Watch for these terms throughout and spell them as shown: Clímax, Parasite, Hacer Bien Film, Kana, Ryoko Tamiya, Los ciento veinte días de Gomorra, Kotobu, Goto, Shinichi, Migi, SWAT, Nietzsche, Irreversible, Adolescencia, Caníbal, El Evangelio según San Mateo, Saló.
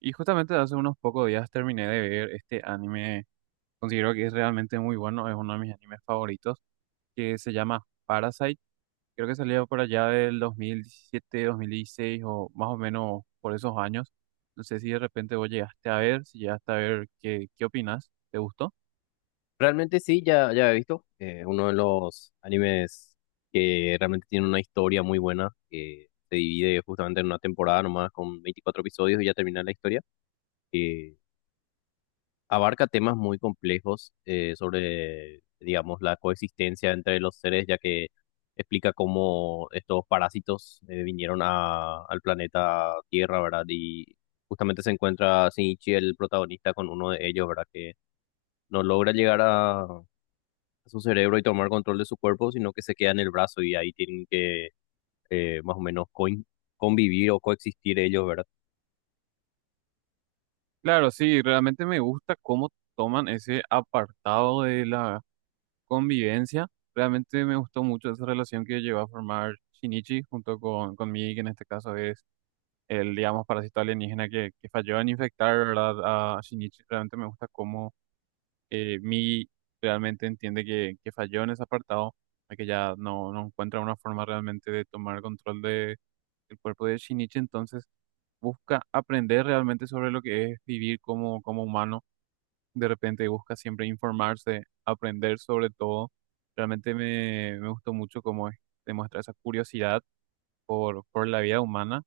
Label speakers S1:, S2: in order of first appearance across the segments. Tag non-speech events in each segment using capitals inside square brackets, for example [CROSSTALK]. S1: Y justamente hace unos pocos días terminé de ver este anime, considero que es realmente muy bueno, es uno de mis animes favoritos, que se llama Parasite. Creo que salió por allá del 2017 2016 o más o menos por esos años. No sé si de repente vos llegaste a ver, si llegaste a ver, ¿qué, qué opinas? ¿Te gustó?
S2: Realmente sí, ya, ya he visto. Uno de los animes que realmente tiene una historia muy buena, que se divide justamente en una temporada nomás con 24 episodios y ya termina la historia, que abarca temas muy complejos, sobre, digamos, la coexistencia entre los seres, ya que explica cómo estos parásitos vinieron al planeta Tierra, ¿verdad? Y justamente se encuentra Shinichi, el protagonista, con uno de ellos, ¿verdad? Que no logra llegar a su cerebro y tomar control de su cuerpo, sino que se queda en el brazo y ahí tienen que, más o menos convivir o coexistir ellos, ¿verdad?
S1: Claro, sí, realmente me gusta cómo toman ese apartado de la convivencia. Realmente me gustó mucho esa relación que llegó a formar Shinichi junto conmigo, que en este caso es el, digamos, parásito alienígena que falló en infectar, ¿verdad? A Shinichi realmente me gusta cómo Mii realmente entiende que falló en ese apartado, de que ya no encuentra una forma realmente de tomar control del cuerpo de Shinichi, entonces busca aprender realmente sobre lo que es vivir como humano, de repente busca siempre informarse, aprender sobre todo, realmente me gustó mucho cómo es, demuestra esa curiosidad por la vida humana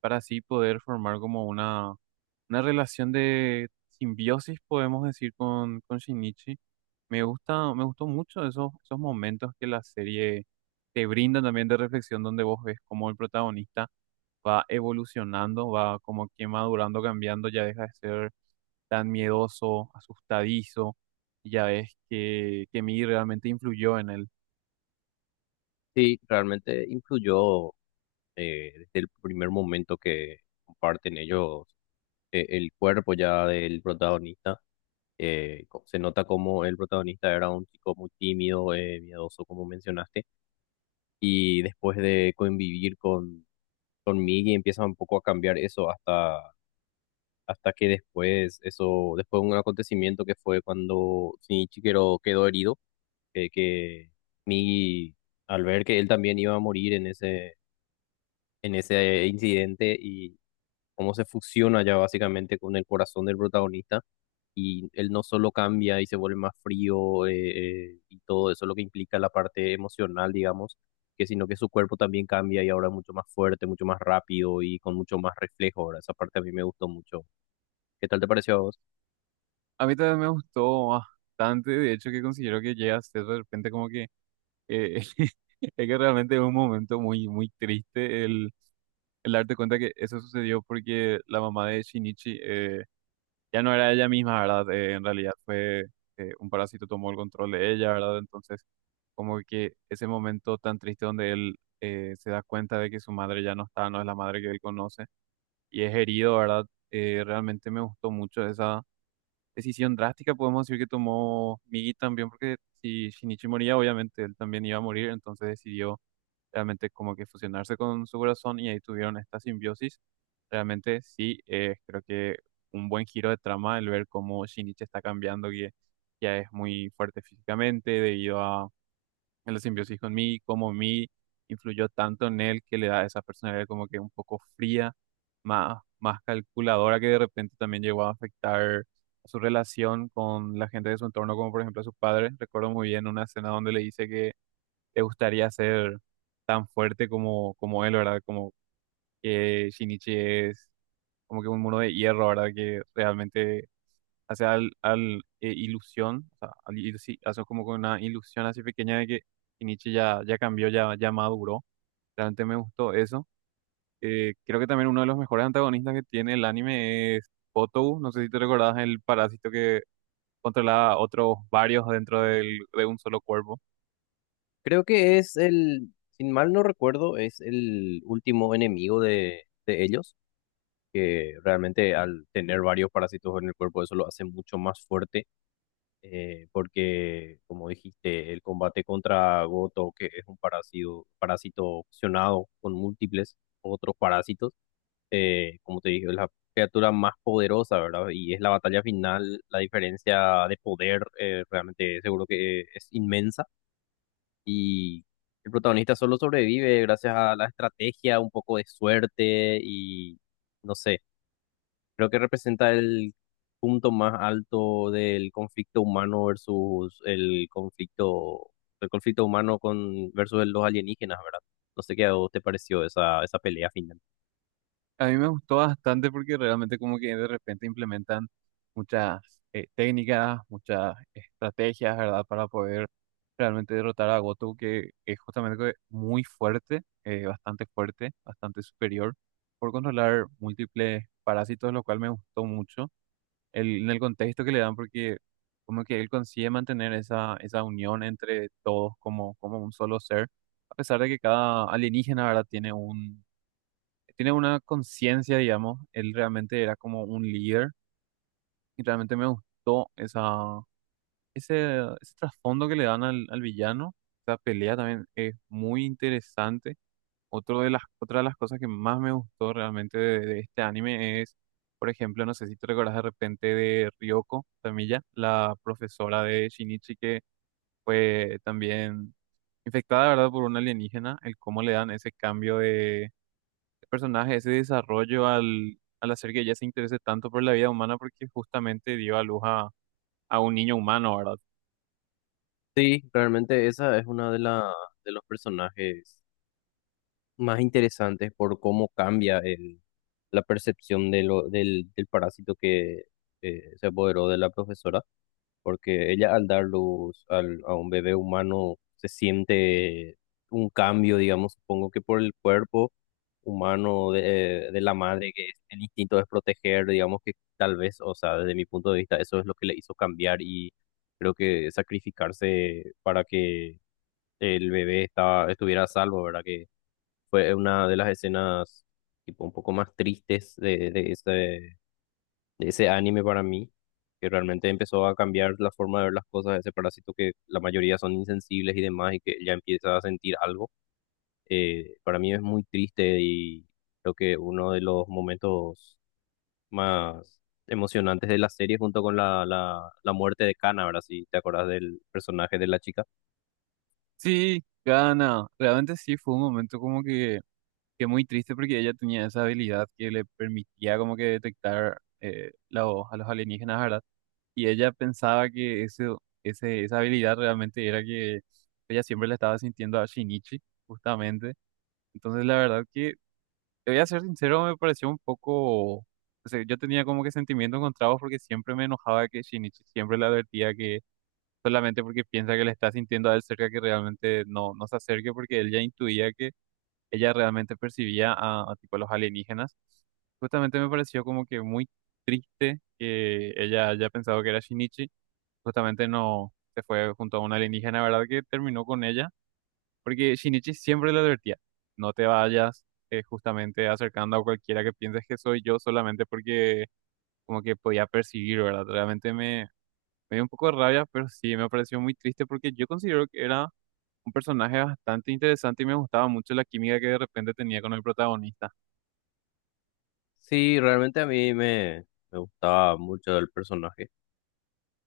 S1: para así poder formar como una relación de simbiosis, podemos decir, con Shinichi. Me gusta, me gustó mucho esos momentos que la serie te brinda también de reflexión, donde vos ves cómo el protagonista va evolucionando, va como que madurando, cambiando, ya deja de ser tan miedoso, asustadizo, y ya ves que Mii realmente influyó en él.
S2: Sí, realmente influyó, desde el primer momento que comparten ellos el cuerpo ya del protagonista. Se nota como el protagonista era un chico muy tímido, miedoso, como mencionaste, y después de convivir con Miggy empieza un poco a cambiar eso hasta que después, eso, después de un acontecimiento que fue cuando Shinichi quedó herido, que Migi, al ver que él también iba a morir en ese incidente, y cómo se fusiona ya básicamente con el corazón del protagonista, y él no solo cambia y se vuelve más frío, y todo eso lo que implica la parte emocional, digamos, que sino que su cuerpo también cambia y ahora es mucho más fuerte, mucho más rápido y con mucho más reflejo. Ahora, esa parte a mí me gustó mucho. ¿Qué tal te pareció a vos?
S1: A mí también me gustó bastante, de hecho que considero que llega a ser de repente como que eh, [LAUGHS] es que realmente es un momento muy, muy triste el darte cuenta que eso sucedió porque la mamá de Shinichi ya no era ella misma, ¿verdad? En realidad fue un parásito tomó el control de ella, ¿verdad? Entonces como que ese momento tan triste donde él se da cuenta de que su madre ya no está, no es la madre que él conoce y es herido, ¿verdad? Realmente me gustó mucho esa decisión drástica podemos decir que tomó Migi también, porque si Shinichi moría, obviamente él también iba a morir, entonces decidió realmente como que fusionarse con su corazón y ahí tuvieron esta simbiosis. Realmente sí, creo que un buen giro de trama el ver cómo Shinichi está cambiando, que ya es muy fuerte físicamente debido a en la simbiosis con mí, cómo mí influyó tanto en él que le da esa personalidad como que un poco fría, más, más calculadora, que de repente también llegó a afectar su relación con la gente de su entorno, como por ejemplo a sus padres. Recuerdo muy bien una escena donde le dice que le gustaría ser tan fuerte como él, ¿verdad? Como que Shinichi es como que un muro de hierro, ¿verdad? Que realmente hace ilusión, o sea, sí, hace como con una ilusión así pequeña de que Nietzsche ya cambió, ya maduró. Realmente me gustó eso. Creo que también uno de los mejores antagonistas que tiene el anime es Kotobu. No sé si te recordás el parásito que controlaba otros varios dentro de un solo cuerpo.
S2: Creo que es el, sin mal no recuerdo, es el último enemigo de ellos, que realmente al tener varios parásitos en el cuerpo eso lo hace mucho más fuerte, porque como dijiste, el combate contra Goto, que es un parásito fusionado con múltiples otros parásitos. Como te dije, es la criatura más poderosa, ¿verdad? Y es la batalla final, la diferencia de poder, realmente seguro que es inmensa, y el protagonista solo sobrevive gracias a la estrategia, un poco de suerte y no sé, creo que representa el punto más alto del conflicto humano versus el conflicto humano con versus los alienígenas, ¿verdad? No sé qué a vos te pareció esa pelea final.
S1: A mí me gustó bastante porque realmente como que de repente implementan muchas técnicas, muchas estrategias, ¿verdad? Para poder realmente derrotar a Goto, que es justamente que muy fuerte, bastante fuerte, bastante superior, por controlar múltiples parásitos, lo cual me gustó mucho en el contexto que le dan, porque como que él consigue mantener esa unión entre todos como un solo ser, a pesar de que cada alienígena, ¿verdad? Tiene una conciencia, digamos, él realmente era como un líder y realmente me gustó ese trasfondo que le dan al villano. Esa pelea también es muy interesante. Otra de las cosas que más me gustó realmente de este anime es, por ejemplo, no sé si te recordás de repente de Ryoko Tamiya, la profesora de Shinichi que fue también infectada, ¿verdad?, por un alienígena, el cómo le dan ese cambio de personaje, ese desarrollo al hacer que ella se interese tanto por la vida humana porque justamente dio a luz a un niño humano, ¿verdad?
S2: Sí, realmente esa es una de los personajes más interesantes por cómo cambia la percepción del parásito que, se apoderó de la profesora, porque ella al dar luz a un bebé humano se siente un cambio, digamos, supongo que por el cuerpo humano de la madre, que el instinto es proteger, digamos que tal vez, o sea, desde mi punto de vista, eso es lo que le hizo cambiar, y creo que sacrificarse para que el bebé estuviera a salvo, ¿verdad? Que fue una de las escenas tipo un poco más tristes de ese anime para mí, que realmente empezó a cambiar la forma de ver las cosas, ese parásito que la mayoría son insensibles y demás, y que ya empieza a sentir algo. Para mí es muy triste, y creo que uno de los momentos más emocionantes de la serie junto con la muerte de Kana, ¿verdad? Si te acordás del personaje de la chica.
S1: Sí, Gana, realmente sí fue un momento como que muy triste porque ella tenía esa habilidad que le permitía como que detectar la voz a los alienígenas, ¿verdad? Y ella pensaba que esa habilidad realmente era que ella siempre la estaba sintiendo a Shinichi, justamente. Entonces la verdad que Te voy a ser sincero, me pareció un poco, o sea, yo tenía como que sentimientos encontrados porque siempre me enojaba que Shinichi siempre le advertía que solamente porque piensa que le está sintiendo a él cerca que realmente no se acerque porque él ya intuía que ella realmente percibía a tipo los alienígenas. Justamente me pareció como que muy triste que ella haya pensado que era Shinichi. Justamente no se fue junto a una alienígena, ¿verdad? Que terminó con ella. Porque Shinichi siempre le advertía, no te vayas justamente acercando a cualquiera que pienses que soy yo solamente porque como que podía percibir, ¿verdad? Realmente me dio un poco de rabia, pero sí me pareció muy triste porque yo considero que era un personaje bastante interesante y me gustaba mucho la química que de repente tenía con el protagonista.
S2: Sí, realmente a me gustaba mucho el personaje,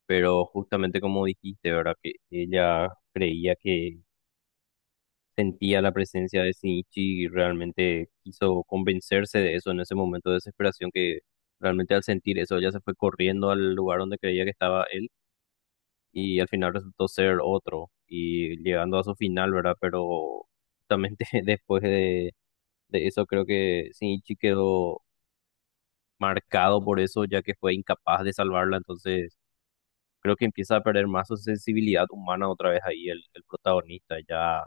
S2: pero justamente como dijiste, ¿verdad? Que ella creía que sentía la presencia de Shinichi y realmente quiso convencerse de eso en ese momento de desesperación, que realmente al sentir eso ella se fue corriendo al lugar donde creía que estaba él, y al final resultó ser otro y llegando a su final, ¿verdad? Pero justamente [LAUGHS] después de eso creo que Shinichi quedó marcado por eso, ya que fue incapaz de salvarla. Entonces creo que empieza a perder más su sensibilidad humana otra vez ahí el protagonista. Ya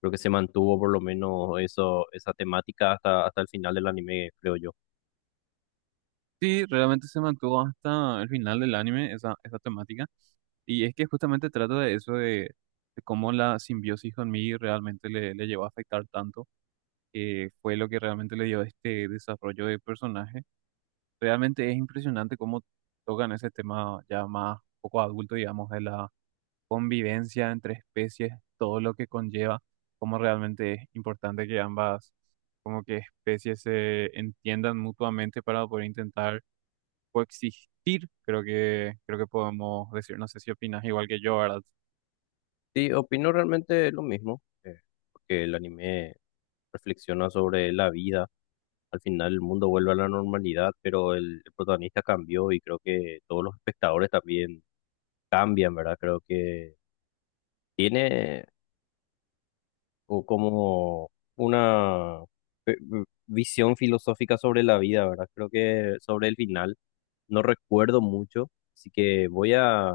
S2: creo que se mantuvo por lo menos eso, esa temática hasta el final del anime, creo yo.
S1: Sí, realmente se mantuvo hasta el final del anime esa temática y es que justamente trata de eso de cómo la simbiosis con Mii realmente le llevó a afectar tanto fue lo que realmente le dio este desarrollo de personaje. Realmente es impresionante cómo tocan ese tema ya más poco adulto, digamos, de la convivencia entre especies, todo lo que conlleva, cómo realmente es importante que ambas como que especies se entiendan mutuamente para poder intentar coexistir. Creo que podemos decir, no sé si opinas igual que yo, ¿verdad?
S2: Sí, opino realmente lo mismo. Porque el anime reflexiona sobre la vida. Al final el mundo vuelve a la normalidad, pero el protagonista cambió y creo que todos los espectadores también cambian, ¿verdad? Creo que tiene o como una visión filosófica sobre la vida, ¿verdad? Creo que sobre el final no recuerdo mucho, así que voy a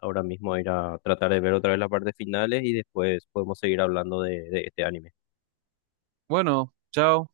S2: ahora mismo a ir a tratar de ver otra vez las partes finales, y después podemos seguir hablando de este anime.
S1: Bueno, chao.